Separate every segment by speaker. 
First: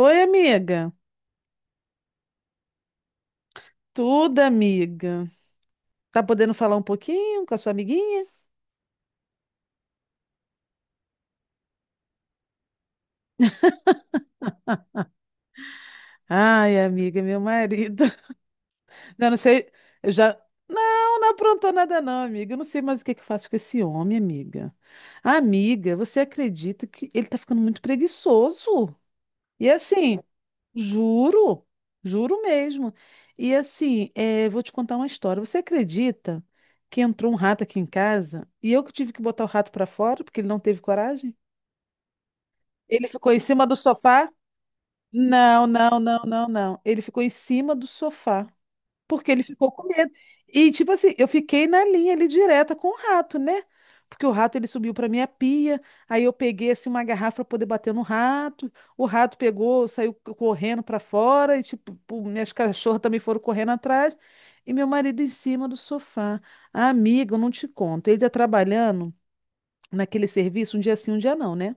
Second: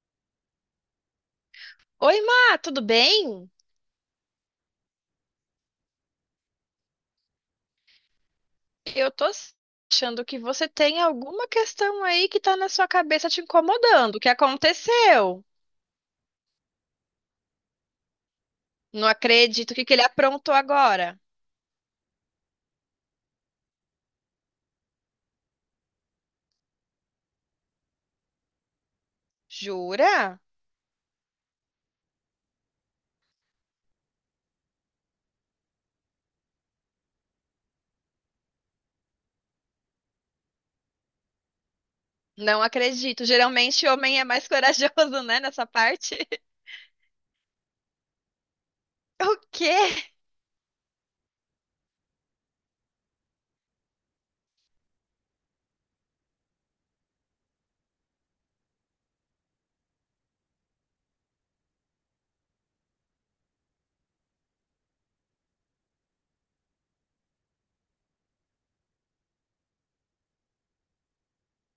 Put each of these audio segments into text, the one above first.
Speaker 1: Oi, amiga.
Speaker 2: Oi, Má, tudo bem?
Speaker 1: Tudo, amiga. Tá podendo falar um pouquinho com a sua amiguinha?
Speaker 2: Eu tô achando que você tem alguma questão aí que tá na sua cabeça te incomodando. O que aconteceu?
Speaker 1: Ai, amiga, meu marido.
Speaker 2: Não
Speaker 1: Não, não sei.
Speaker 2: acredito. O que que ele
Speaker 1: Eu já.
Speaker 2: aprontou
Speaker 1: Não,
Speaker 2: agora?
Speaker 1: não aprontou nada, não, amiga. Eu não sei mais o que que eu faço com esse homem, amiga. Amiga, você acredita que ele tá ficando muito preguiçoso? E assim,
Speaker 2: Jura?
Speaker 1: juro, juro mesmo. E assim, vou te contar uma história. Você acredita que entrou um rato aqui em casa e eu que tive que botar o rato pra fora porque ele não teve coragem?
Speaker 2: Não
Speaker 1: Ele
Speaker 2: acredito.
Speaker 1: ficou em cima do
Speaker 2: Geralmente homem é
Speaker 1: sofá?
Speaker 2: mais corajoso, né,
Speaker 1: Não,
Speaker 2: nessa
Speaker 1: não,
Speaker 2: parte.
Speaker 1: não, não, não. Ele ficou em cima do sofá.
Speaker 2: O
Speaker 1: Porque ele ficou
Speaker 2: quê?
Speaker 1: com medo. E, tipo assim, eu fiquei na linha ali direta com o rato, né? Porque o rato ele subiu pra minha pia. Aí eu peguei assim uma garrafa pra poder bater no rato. O rato pegou, saiu correndo pra fora. E, tipo, pô, minhas cachorras também foram correndo atrás. E meu marido em cima do sofá. Ah, amiga, eu não te conto. Ele tá trabalhando naquele serviço um dia sim, um dia não, né?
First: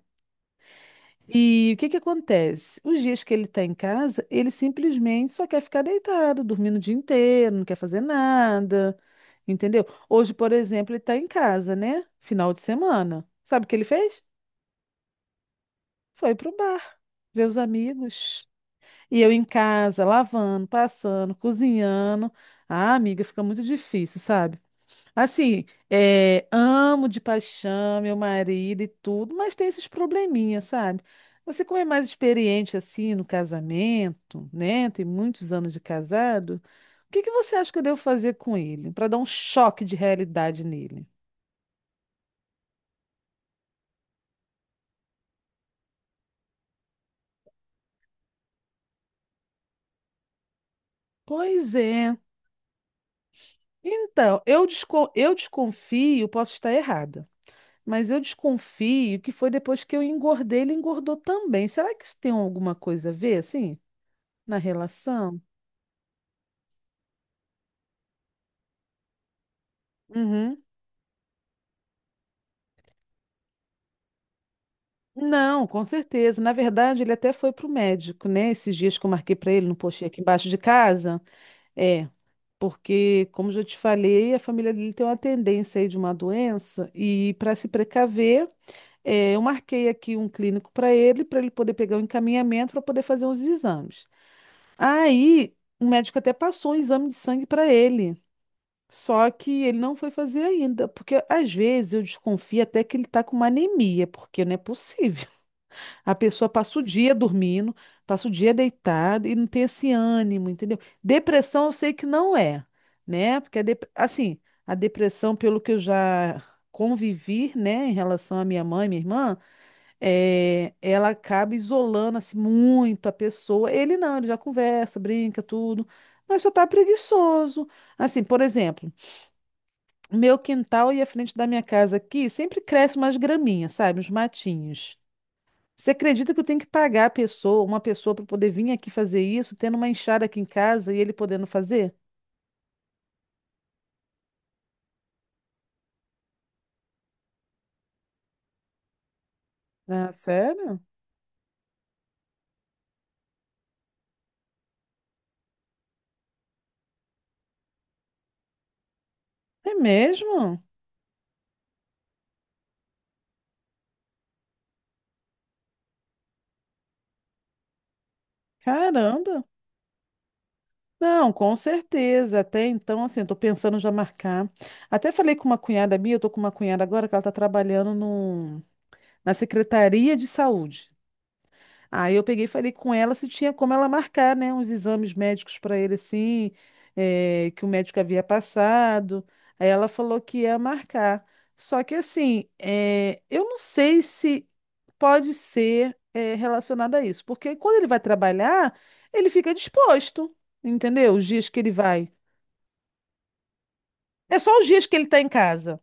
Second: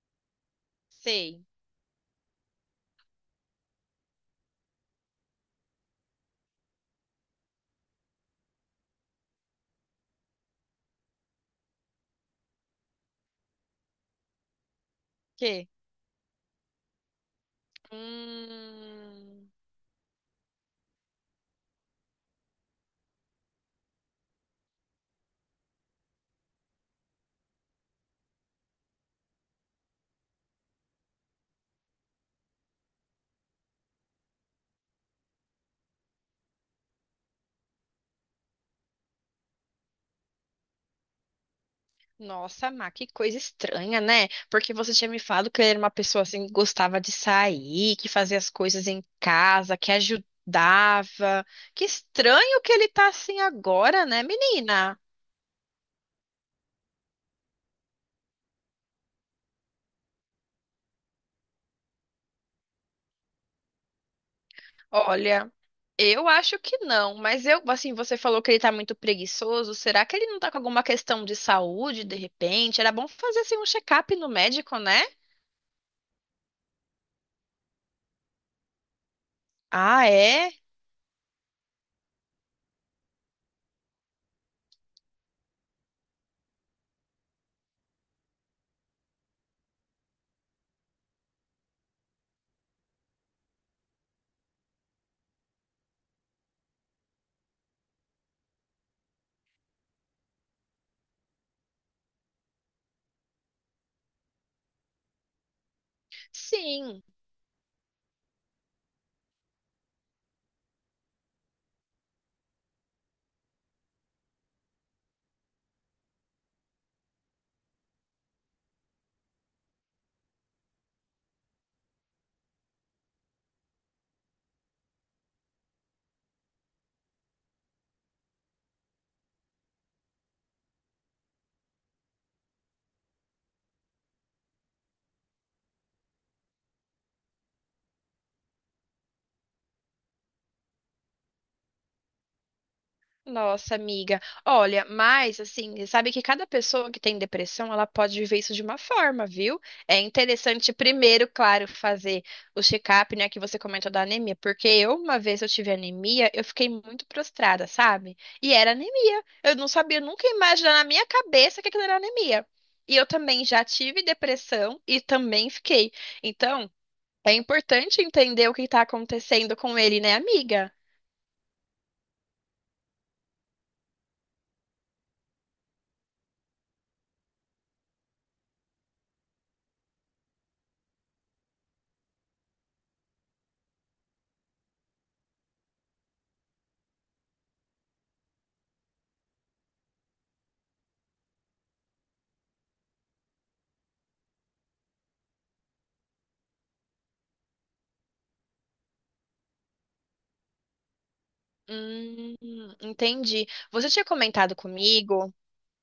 Speaker 2: Sei. O
Speaker 1: E o que que acontece? Os dias que ele está em casa, ele simplesmente só quer ficar deitado, dormindo o dia inteiro, não quer fazer nada, entendeu? Hoje, por exemplo, ele está em casa, né? Final de semana. Sabe o que ele fez?
Speaker 2: quê?
Speaker 1: Foi pro bar, ver os amigos. E eu em
Speaker 2: Hum.
Speaker 1: casa, lavando, passando, cozinhando. Ah, amiga, fica muito difícil, sabe? Assim, amo de paixão meu marido e tudo, mas tem esses probleminhas, sabe? Você, como é mais experiente assim no casamento, né? Tem muitos anos de casado. O que que você acha que eu devo fazer com ele para dar um choque de realidade nele?
Speaker 2: Nossa, Má, que coisa estranha, né? Porque você tinha me falado que ele era uma pessoa assim que gostava de sair, que fazia as coisas em casa, que ajudava.
Speaker 1: Pois
Speaker 2: Que
Speaker 1: é.
Speaker 2: estranho que ele tá assim agora, né,
Speaker 1: Então,
Speaker 2: menina?
Speaker 1: eu desconfio, posso estar errada, mas eu desconfio que foi depois que eu engordei, ele engordou também. Será que isso tem alguma coisa a ver, assim, na relação?
Speaker 2: Olha, eu acho que não, mas eu, assim, você falou que ele tá muito preguiçoso. Será que ele não tá com
Speaker 1: Uhum.
Speaker 2: alguma questão de saúde de repente? Era bom fazer assim um check-up no médico, né?
Speaker 1: Não, com certeza. Na verdade, ele até foi para o médico, né? Esses dias que eu marquei para ele no posto
Speaker 2: Ah,
Speaker 1: aqui embaixo
Speaker 2: é?
Speaker 1: de casa. É, porque, como já te falei, a família dele tem uma tendência aí de uma doença e para se precaver, eu marquei aqui um clínico para ele poder pegar o encaminhamento para poder fazer os exames. Aí, o médico até passou um exame de sangue para ele. Só que ele não foi fazer ainda, porque às vezes eu desconfio até que ele está com uma anemia, porque não é possível. A pessoa passa o
Speaker 2: Sim.
Speaker 1: dia dormindo, passa o dia deitada e não tem esse ânimo, entendeu? Depressão eu sei que não é, né? Porque assim, a depressão, pelo que eu já convivi, né, em relação à minha mãe, minha irmã, ela acaba isolando assim muito a pessoa. Ele não, ele já conversa, brinca, tudo, mas só tá preguiçoso. Assim, por exemplo, o meu quintal e a frente da minha casa aqui sempre cresce umas graminhas, sabe? Uns matinhos. Você acredita que eu tenho que pagar uma pessoa para poder vir aqui fazer isso, tendo uma enxada aqui em casa e ele podendo fazer?
Speaker 2: Nossa, amiga. Olha, mas assim, sabe que cada pessoa que tem depressão, ela pode viver isso de uma forma, viu? É
Speaker 1: Ah,
Speaker 2: interessante
Speaker 1: sério?
Speaker 2: primeiro, claro, fazer o check-up, né, que você comentou da anemia, porque eu uma vez eu tive anemia, eu fiquei muito prostrada, sabe? E era anemia. Eu não
Speaker 1: É
Speaker 2: sabia, eu nunca ia
Speaker 1: mesmo?
Speaker 2: imaginar na minha cabeça que aquilo era anemia. E eu também já tive depressão e também fiquei. Então, é importante entender o que está
Speaker 1: Caramba!
Speaker 2: acontecendo com ele, né, amiga?
Speaker 1: Não, com certeza. Até então, assim, eu tô pensando já marcar. Até falei com uma cunhada minha, eu tô com uma cunhada agora que ela tá trabalhando no, na Secretaria de Saúde. Aí eu peguei e falei com ela se tinha como ela marcar, né, uns exames médicos para ele, assim, que o médico havia passado. Aí ela falou que ia marcar. Só que, assim, eu não sei se pode ser, relacionado a isso, porque quando ele vai trabalhar, ele fica disposto, entendeu? Os dias que ele vai.
Speaker 2: Hum, entendi. Você tinha
Speaker 1: É só
Speaker 2: comentado
Speaker 1: os dias que ele está em
Speaker 2: comigo.
Speaker 1: casa.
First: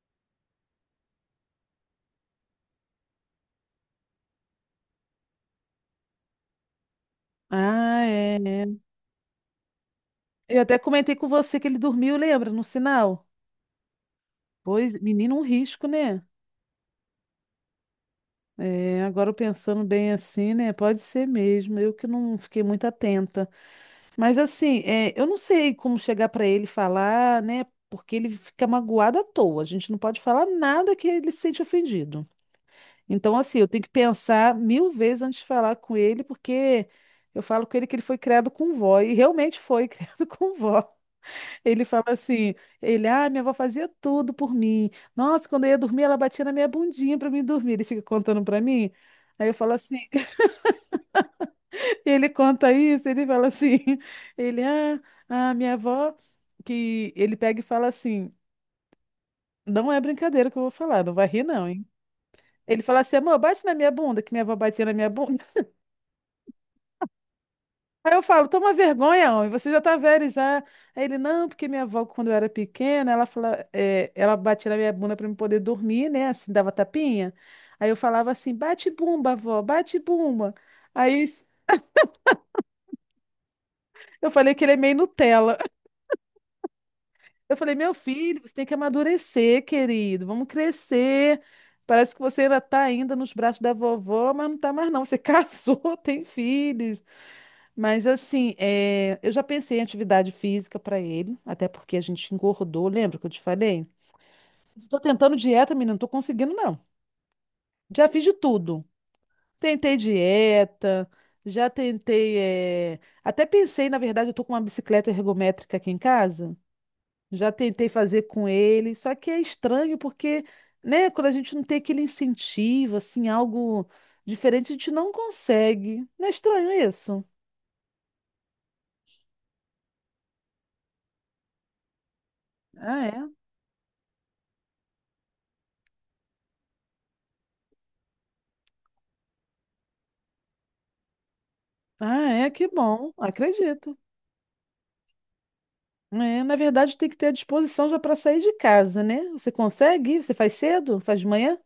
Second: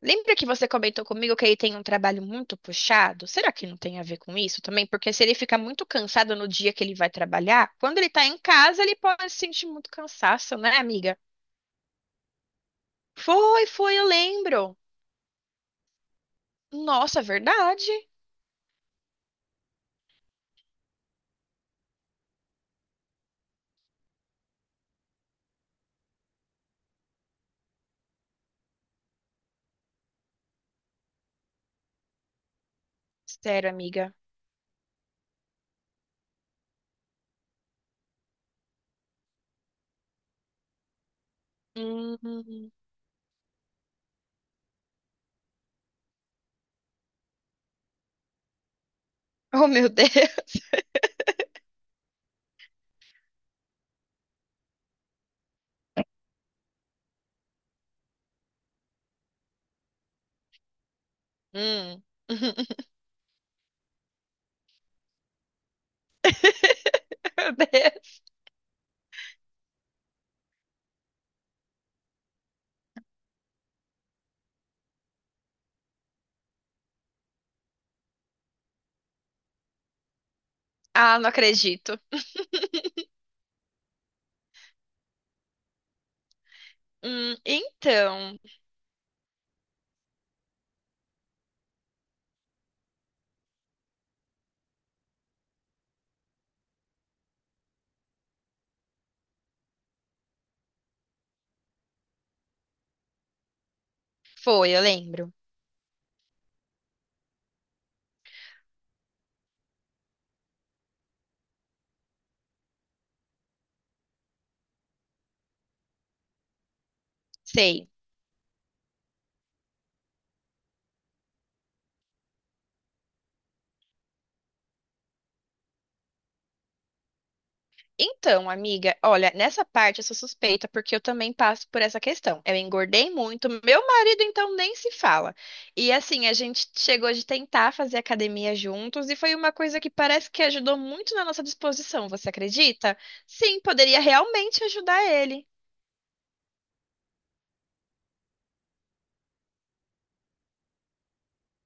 Speaker 2: Lembra que você comentou comigo que ele tem um trabalho muito puxado? Será que não tem a ver com isso também? Porque se ele fica muito cansado no dia que ele vai trabalhar, quando
Speaker 1: Ah,
Speaker 2: ele tá
Speaker 1: é.
Speaker 2: em
Speaker 1: É.
Speaker 2: casa, ele pode sentir muito cansaço,
Speaker 1: Eu até
Speaker 2: né,
Speaker 1: comentei
Speaker 2: amiga?
Speaker 1: com você que ele dormiu, lembra, no sinal?
Speaker 2: Foi, foi, eu lembro.
Speaker 1: Pois, menino, um risco, né?
Speaker 2: Nossa, verdade.
Speaker 1: É, agora pensando bem assim, né? Pode ser mesmo. Eu que não fiquei muito atenta. Mas assim, eu não sei como chegar para ele e falar, né? Porque ele fica magoado à toa. A gente não pode falar nada que ele se sente ofendido. Então, assim, eu
Speaker 2: Sério,
Speaker 1: tenho que
Speaker 2: amiga.
Speaker 1: pensar mil vezes antes de falar com ele, porque eu falo com ele que ele foi criado com vó, e realmente foi criado com vó. Ele fala assim,
Speaker 2: Hum.
Speaker 1: ele, ah, minha avó fazia tudo por mim. Nossa, quando eu ia dormir, ela batia na minha bundinha para mim dormir. Ele fica contando para mim. Aí eu
Speaker 2: Oh,
Speaker 1: falo
Speaker 2: meu
Speaker 1: assim,
Speaker 2: Deus.
Speaker 1: Ele conta isso, ele fala: a minha avó, que ele pega e fala assim, não é brincadeira que eu vou falar, não vai rir não, hein?
Speaker 2: Hum.
Speaker 1: Ele fala assim, amor, bate na minha bunda, que minha avó batia na minha bunda.
Speaker 2: Meu
Speaker 1: Aí eu
Speaker 2: Deus.
Speaker 1: falo, toma vergonha, homem, você já tá velho já. Aí ele, não, porque minha avó, quando eu era pequena, ela fala, é, ela batia na minha bunda para eu poder dormir, né? Assim, dava tapinha. Aí eu falava assim, bate bumba, avó, bate bumba.
Speaker 2: Ah,
Speaker 1: Aí
Speaker 2: não acredito.
Speaker 1: eu falei que ele é meio Nutella. Eu falei, meu
Speaker 2: Então,
Speaker 1: filho, você tem que amadurecer, querido. Vamos crescer. Parece que você ainda está ainda nos braços da vovó, mas não está mais não. Você casou, tem filhos. Mas assim, eu já pensei em atividade física para ele, até porque a gente engordou, lembra que eu te falei?
Speaker 2: foi, eu
Speaker 1: Estou
Speaker 2: lembro.
Speaker 1: tentando dieta, menina, não estou conseguindo não. Já fiz de tudo. Tentei dieta, já tentei, até pensei, na verdade, eu tô com uma bicicleta ergométrica aqui em casa. Já tentei
Speaker 2: Sei.
Speaker 1: fazer com ele, só que é estranho porque, né, quando a gente não tem aquele incentivo, assim, algo diferente, a gente não consegue. Não é estranho isso?
Speaker 2: Então, amiga, olha, nessa parte eu sou suspeita porque eu também passo por essa questão. Eu
Speaker 1: Ah,
Speaker 2: engordei
Speaker 1: é?
Speaker 2: muito, meu marido então nem se fala. E assim, a gente chegou de tentar fazer academia juntos e foi uma coisa que parece que ajudou muito na nossa disposição, você
Speaker 1: Ah, é, que
Speaker 2: acredita?
Speaker 1: bom,
Speaker 2: Sim,
Speaker 1: acredito.
Speaker 2: poderia realmente ajudar ele.
Speaker 1: É, na verdade, tem que ter a disposição já para sair de casa, né? Você consegue? Você faz cedo? Faz de manhã?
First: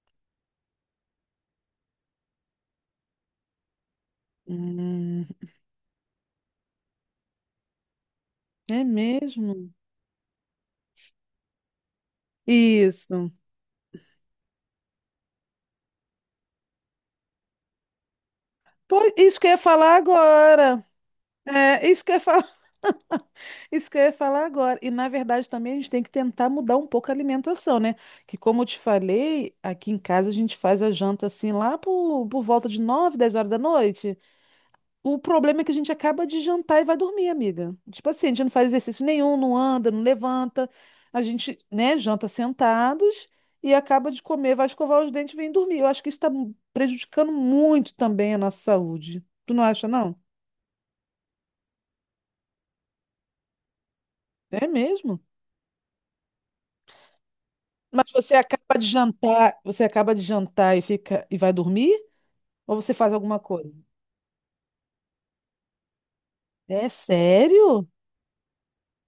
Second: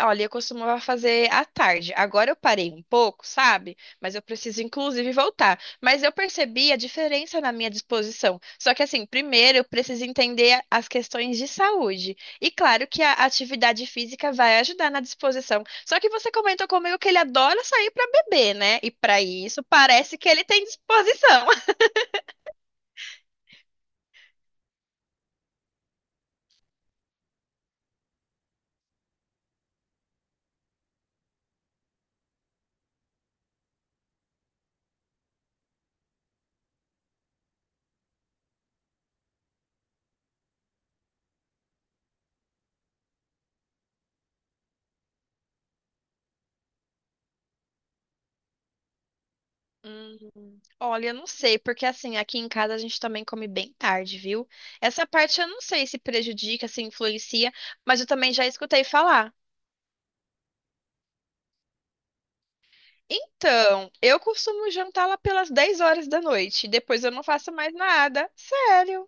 Speaker 2: Olha, eu costumava fazer à tarde. Agora eu parei um pouco, sabe? Mas eu preciso, inclusive,
Speaker 1: Hum,
Speaker 2: voltar. Mas eu percebi a diferença na minha disposição. Só
Speaker 1: é
Speaker 2: que, assim, primeiro eu
Speaker 1: mesmo?
Speaker 2: preciso entender as questões de saúde. E claro que a
Speaker 1: Isso.
Speaker 2: atividade física vai ajudar na disposição. Só que você comentou comigo que ele adora sair para beber, né? E
Speaker 1: Pô,
Speaker 2: para
Speaker 1: isso que eu ia
Speaker 2: isso
Speaker 1: falar
Speaker 2: parece que ele tem
Speaker 1: agora.
Speaker 2: disposição.
Speaker 1: É, isso que eu ia falar. Isso que eu ia falar agora. E na verdade também a gente tem que tentar mudar um pouco a alimentação, né? Que como eu te falei, aqui em casa a gente faz a janta assim lá por volta de 9, 10 horas da noite. O problema é que a gente acaba de jantar e vai dormir, amiga. Tipo assim, a gente não faz exercício nenhum, não anda, não levanta. A gente, né, janta sentados e acaba de comer, vai escovar os dentes e vem dormir. Eu acho que isso está prejudicando muito também a nossa saúde. Tu não acha, não?
Speaker 2: Olha, eu não sei, porque assim, aqui em casa a gente também come bem tarde, viu?
Speaker 1: É
Speaker 2: Essa
Speaker 1: mesmo?
Speaker 2: parte eu não sei se prejudica, se influencia, mas eu
Speaker 1: Mas
Speaker 2: também já escutei falar.
Speaker 1: você acaba de jantar e fica e vai dormir? Ou você faz alguma coisa?
Speaker 2: Então, eu costumo jantar lá pelas 10 horas da noite,
Speaker 1: É
Speaker 2: depois eu não faço mais
Speaker 1: sério?
Speaker 2: nada, sério.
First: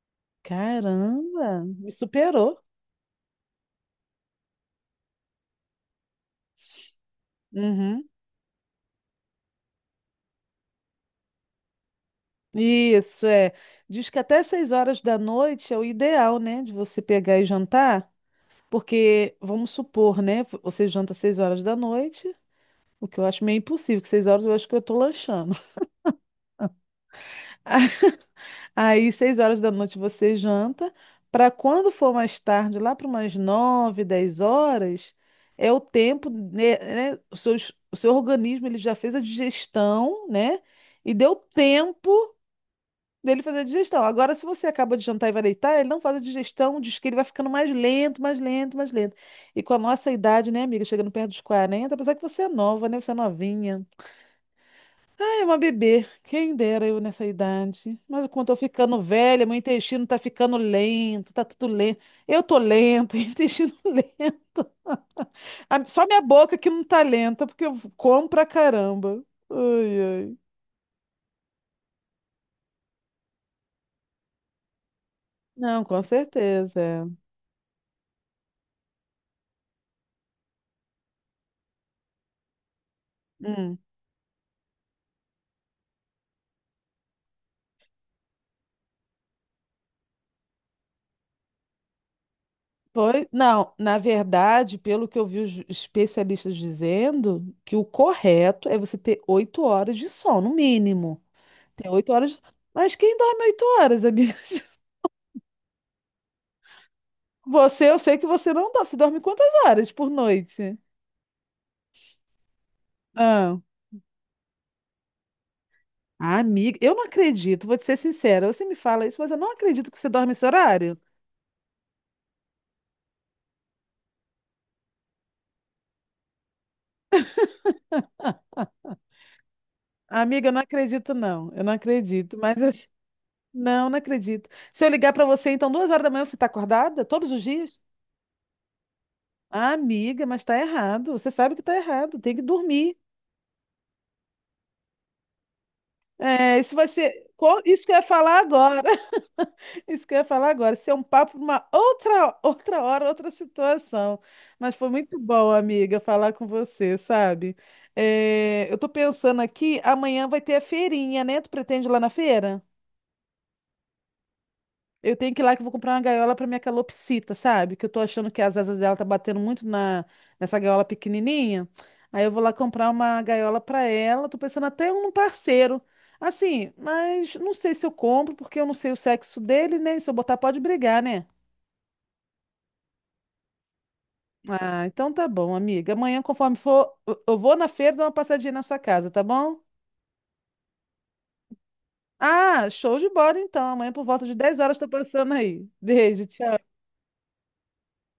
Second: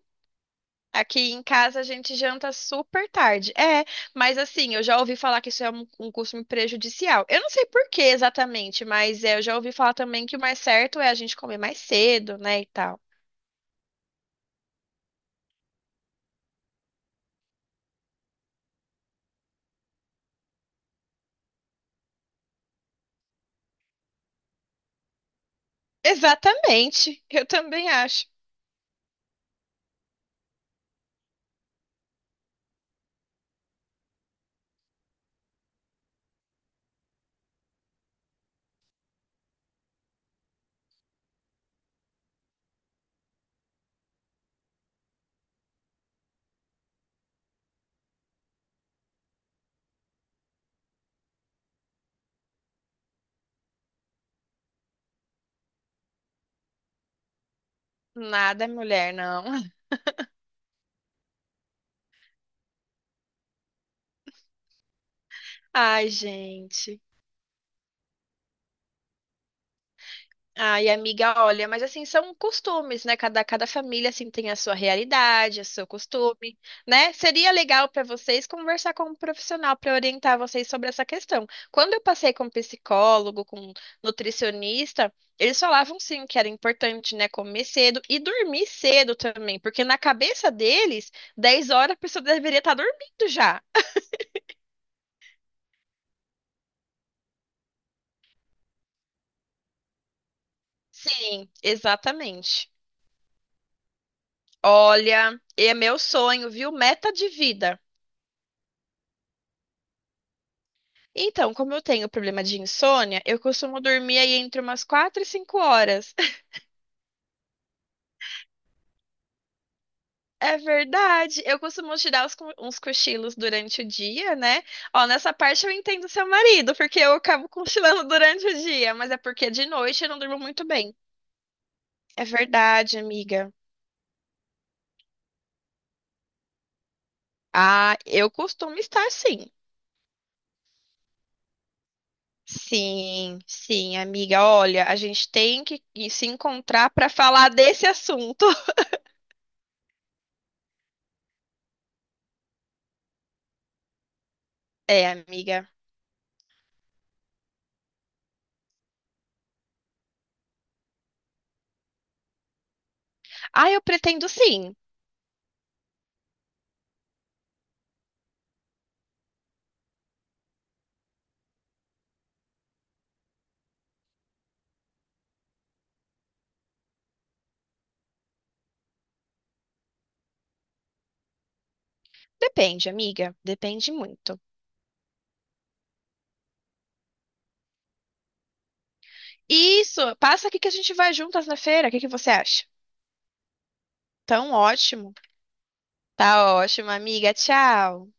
Speaker 2: Aqui em
Speaker 1: Caramba,
Speaker 2: casa a
Speaker 1: me
Speaker 2: gente janta
Speaker 1: superou.
Speaker 2: super tarde. É, mas assim, eu já ouvi falar que isso é um costume prejudicial. Eu não sei por que
Speaker 1: Uhum.
Speaker 2: exatamente, mas é, eu já ouvi falar também que o mais certo é a gente comer mais cedo, né, e tal.
Speaker 1: Isso é. Diz que até 6 horas da noite é o ideal, né, de você pegar e jantar, porque vamos supor, né, você janta 6 horas da noite, o que eu acho meio impossível, que 6 horas eu acho que eu tô lanchando.
Speaker 2: Exatamente, eu também acho.
Speaker 1: Aí, 6 horas da noite você janta, para quando for mais tarde, lá para umas 9, 10 horas, é o tempo, né, né, o seu, o seu organismo ele já fez a digestão, né? E deu tempo dele fazer a digestão. Agora, se você acaba de jantar e vai deitar, ele não faz a digestão, diz que ele vai ficando mais lento, mais lento, mais lento. E com a nossa idade, né, amiga, chegando perto dos 40, apesar que você é nova, né? Você é novinha. É uma bebê, quem dera eu nessa idade. Mas quando eu tô
Speaker 2: Nada,
Speaker 1: ficando
Speaker 2: mulher,
Speaker 1: velha,
Speaker 2: não.
Speaker 1: meu intestino tá ficando lento, tá tudo lento. Eu tô lenta, intestino lento. Só
Speaker 2: Ai,
Speaker 1: minha boca que não
Speaker 2: gente.
Speaker 1: tá lenta, porque eu como pra caramba. Ai, ai.
Speaker 2: Ai, amiga, olha, mas assim, são costumes, né? Cada família, assim, tem a sua realidade, o
Speaker 1: Não,
Speaker 2: seu
Speaker 1: com
Speaker 2: costume,
Speaker 1: certeza.
Speaker 2: né?
Speaker 1: É.
Speaker 2: Seria legal para vocês conversar com um profissional para orientar vocês sobre essa questão. Quando eu passei com um psicólogo, com um
Speaker 1: Hum.
Speaker 2: nutricionista, eles falavam, sim, que era importante, né, comer cedo e dormir cedo também, porque na cabeça deles, 10 horas a pessoa deveria estar
Speaker 1: Pois,
Speaker 2: dormindo já.
Speaker 1: não, na verdade, pelo que eu vi os especialistas dizendo, que o correto é você ter 8 horas de sono, no mínimo.
Speaker 2: Sim,
Speaker 1: Tem 8 horas.
Speaker 2: exatamente.
Speaker 1: Mas quem dorme 8 horas, amiga?
Speaker 2: Olha, é meu sonho, viu? Meta de vida.
Speaker 1: Você, eu sei que você não dorme. Você dorme quantas horas por noite?
Speaker 2: Então, como eu tenho problema de insônia, eu
Speaker 1: Ah,
Speaker 2: costumo dormir aí entre umas 4 e 5 horas.
Speaker 1: amiga, eu não acredito, vou te ser sincera. Você me fala isso, mas eu não acredito que você dorme esse
Speaker 2: É
Speaker 1: horário.
Speaker 2: verdade. Eu costumo tirar uns cochilos durante o dia, né? Ó, nessa parte eu entendo seu marido, porque eu acabo cochilando durante o dia, mas é porque de noite eu não durmo
Speaker 1: Amiga, eu não
Speaker 2: muito bem.
Speaker 1: acredito, não. Eu não
Speaker 2: É
Speaker 1: acredito, mas assim,
Speaker 2: verdade, amiga.
Speaker 1: não acredito. Se eu ligar pra você, então, 2 horas da manhã, você tá acordada? Todos os dias?
Speaker 2: Ah, eu costumo estar sim.
Speaker 1: Ah, amiga, mas tá errado. Você sabe que tá errado. Tem que dormir.
Speaker 2: Sim, sim, amiga. Olha, a gente tem que se encontrar para falar
Speaker 1: Isso
Speaker 2: desse
Speaker 1: que eu ia falar
Speaker 2: assunto.
Speaker 1: agora. Isso que eu ia falar agora. Isso é um papo para uma outra hora, outra situação. Mas foi
Speaker 2: É,
Speaker 1: muito bom,
Speaker 2: amiga.
Speaker 1: amiga, falar com você, sabe? É, eu tô pensando aqui, amanhã vai ter a feirinha, né? Tu pretende ir lá na feira?
Speaker 2: Ah, eu pretendo sim.
Speaker 1: Eu tenho que ir lá que eu vou comprar uma gaiola para minha calopsita, sabe? Que eu tô achando que as asas dela tá batendo muito na nessa gaiola pequenininha. Aí eu vou lá comprar uma gaiola para ela. Tô pensando até um parceiro. Assim, mas não sei se eu compro, porque eu não sei o sexo dele, né? Se eu botar, pode brigar, né?
Speaker 2: Depende, amiga. Depende muito.
Speaker 1: Ah, então tá bom, amiga. Amanhã, conforme for, eu vou na feira dar uma passadinha na sua casa, tá bom?
Speaker 2: Isso, passa aqui que a gente vai juntas na feira. O que que você acha?
Speaker 1: Ah, show de bola então. Amanhã por volta de
Speaker 2: Tão
Speaker 1: 10 horas estou
Speaker 2: ótimo.
Speaker 1: passando aí. Beijo,
Speaker 2: Tá
Speaker 1: tchau.
Speaker 2: ótimo, amiga. Tchau.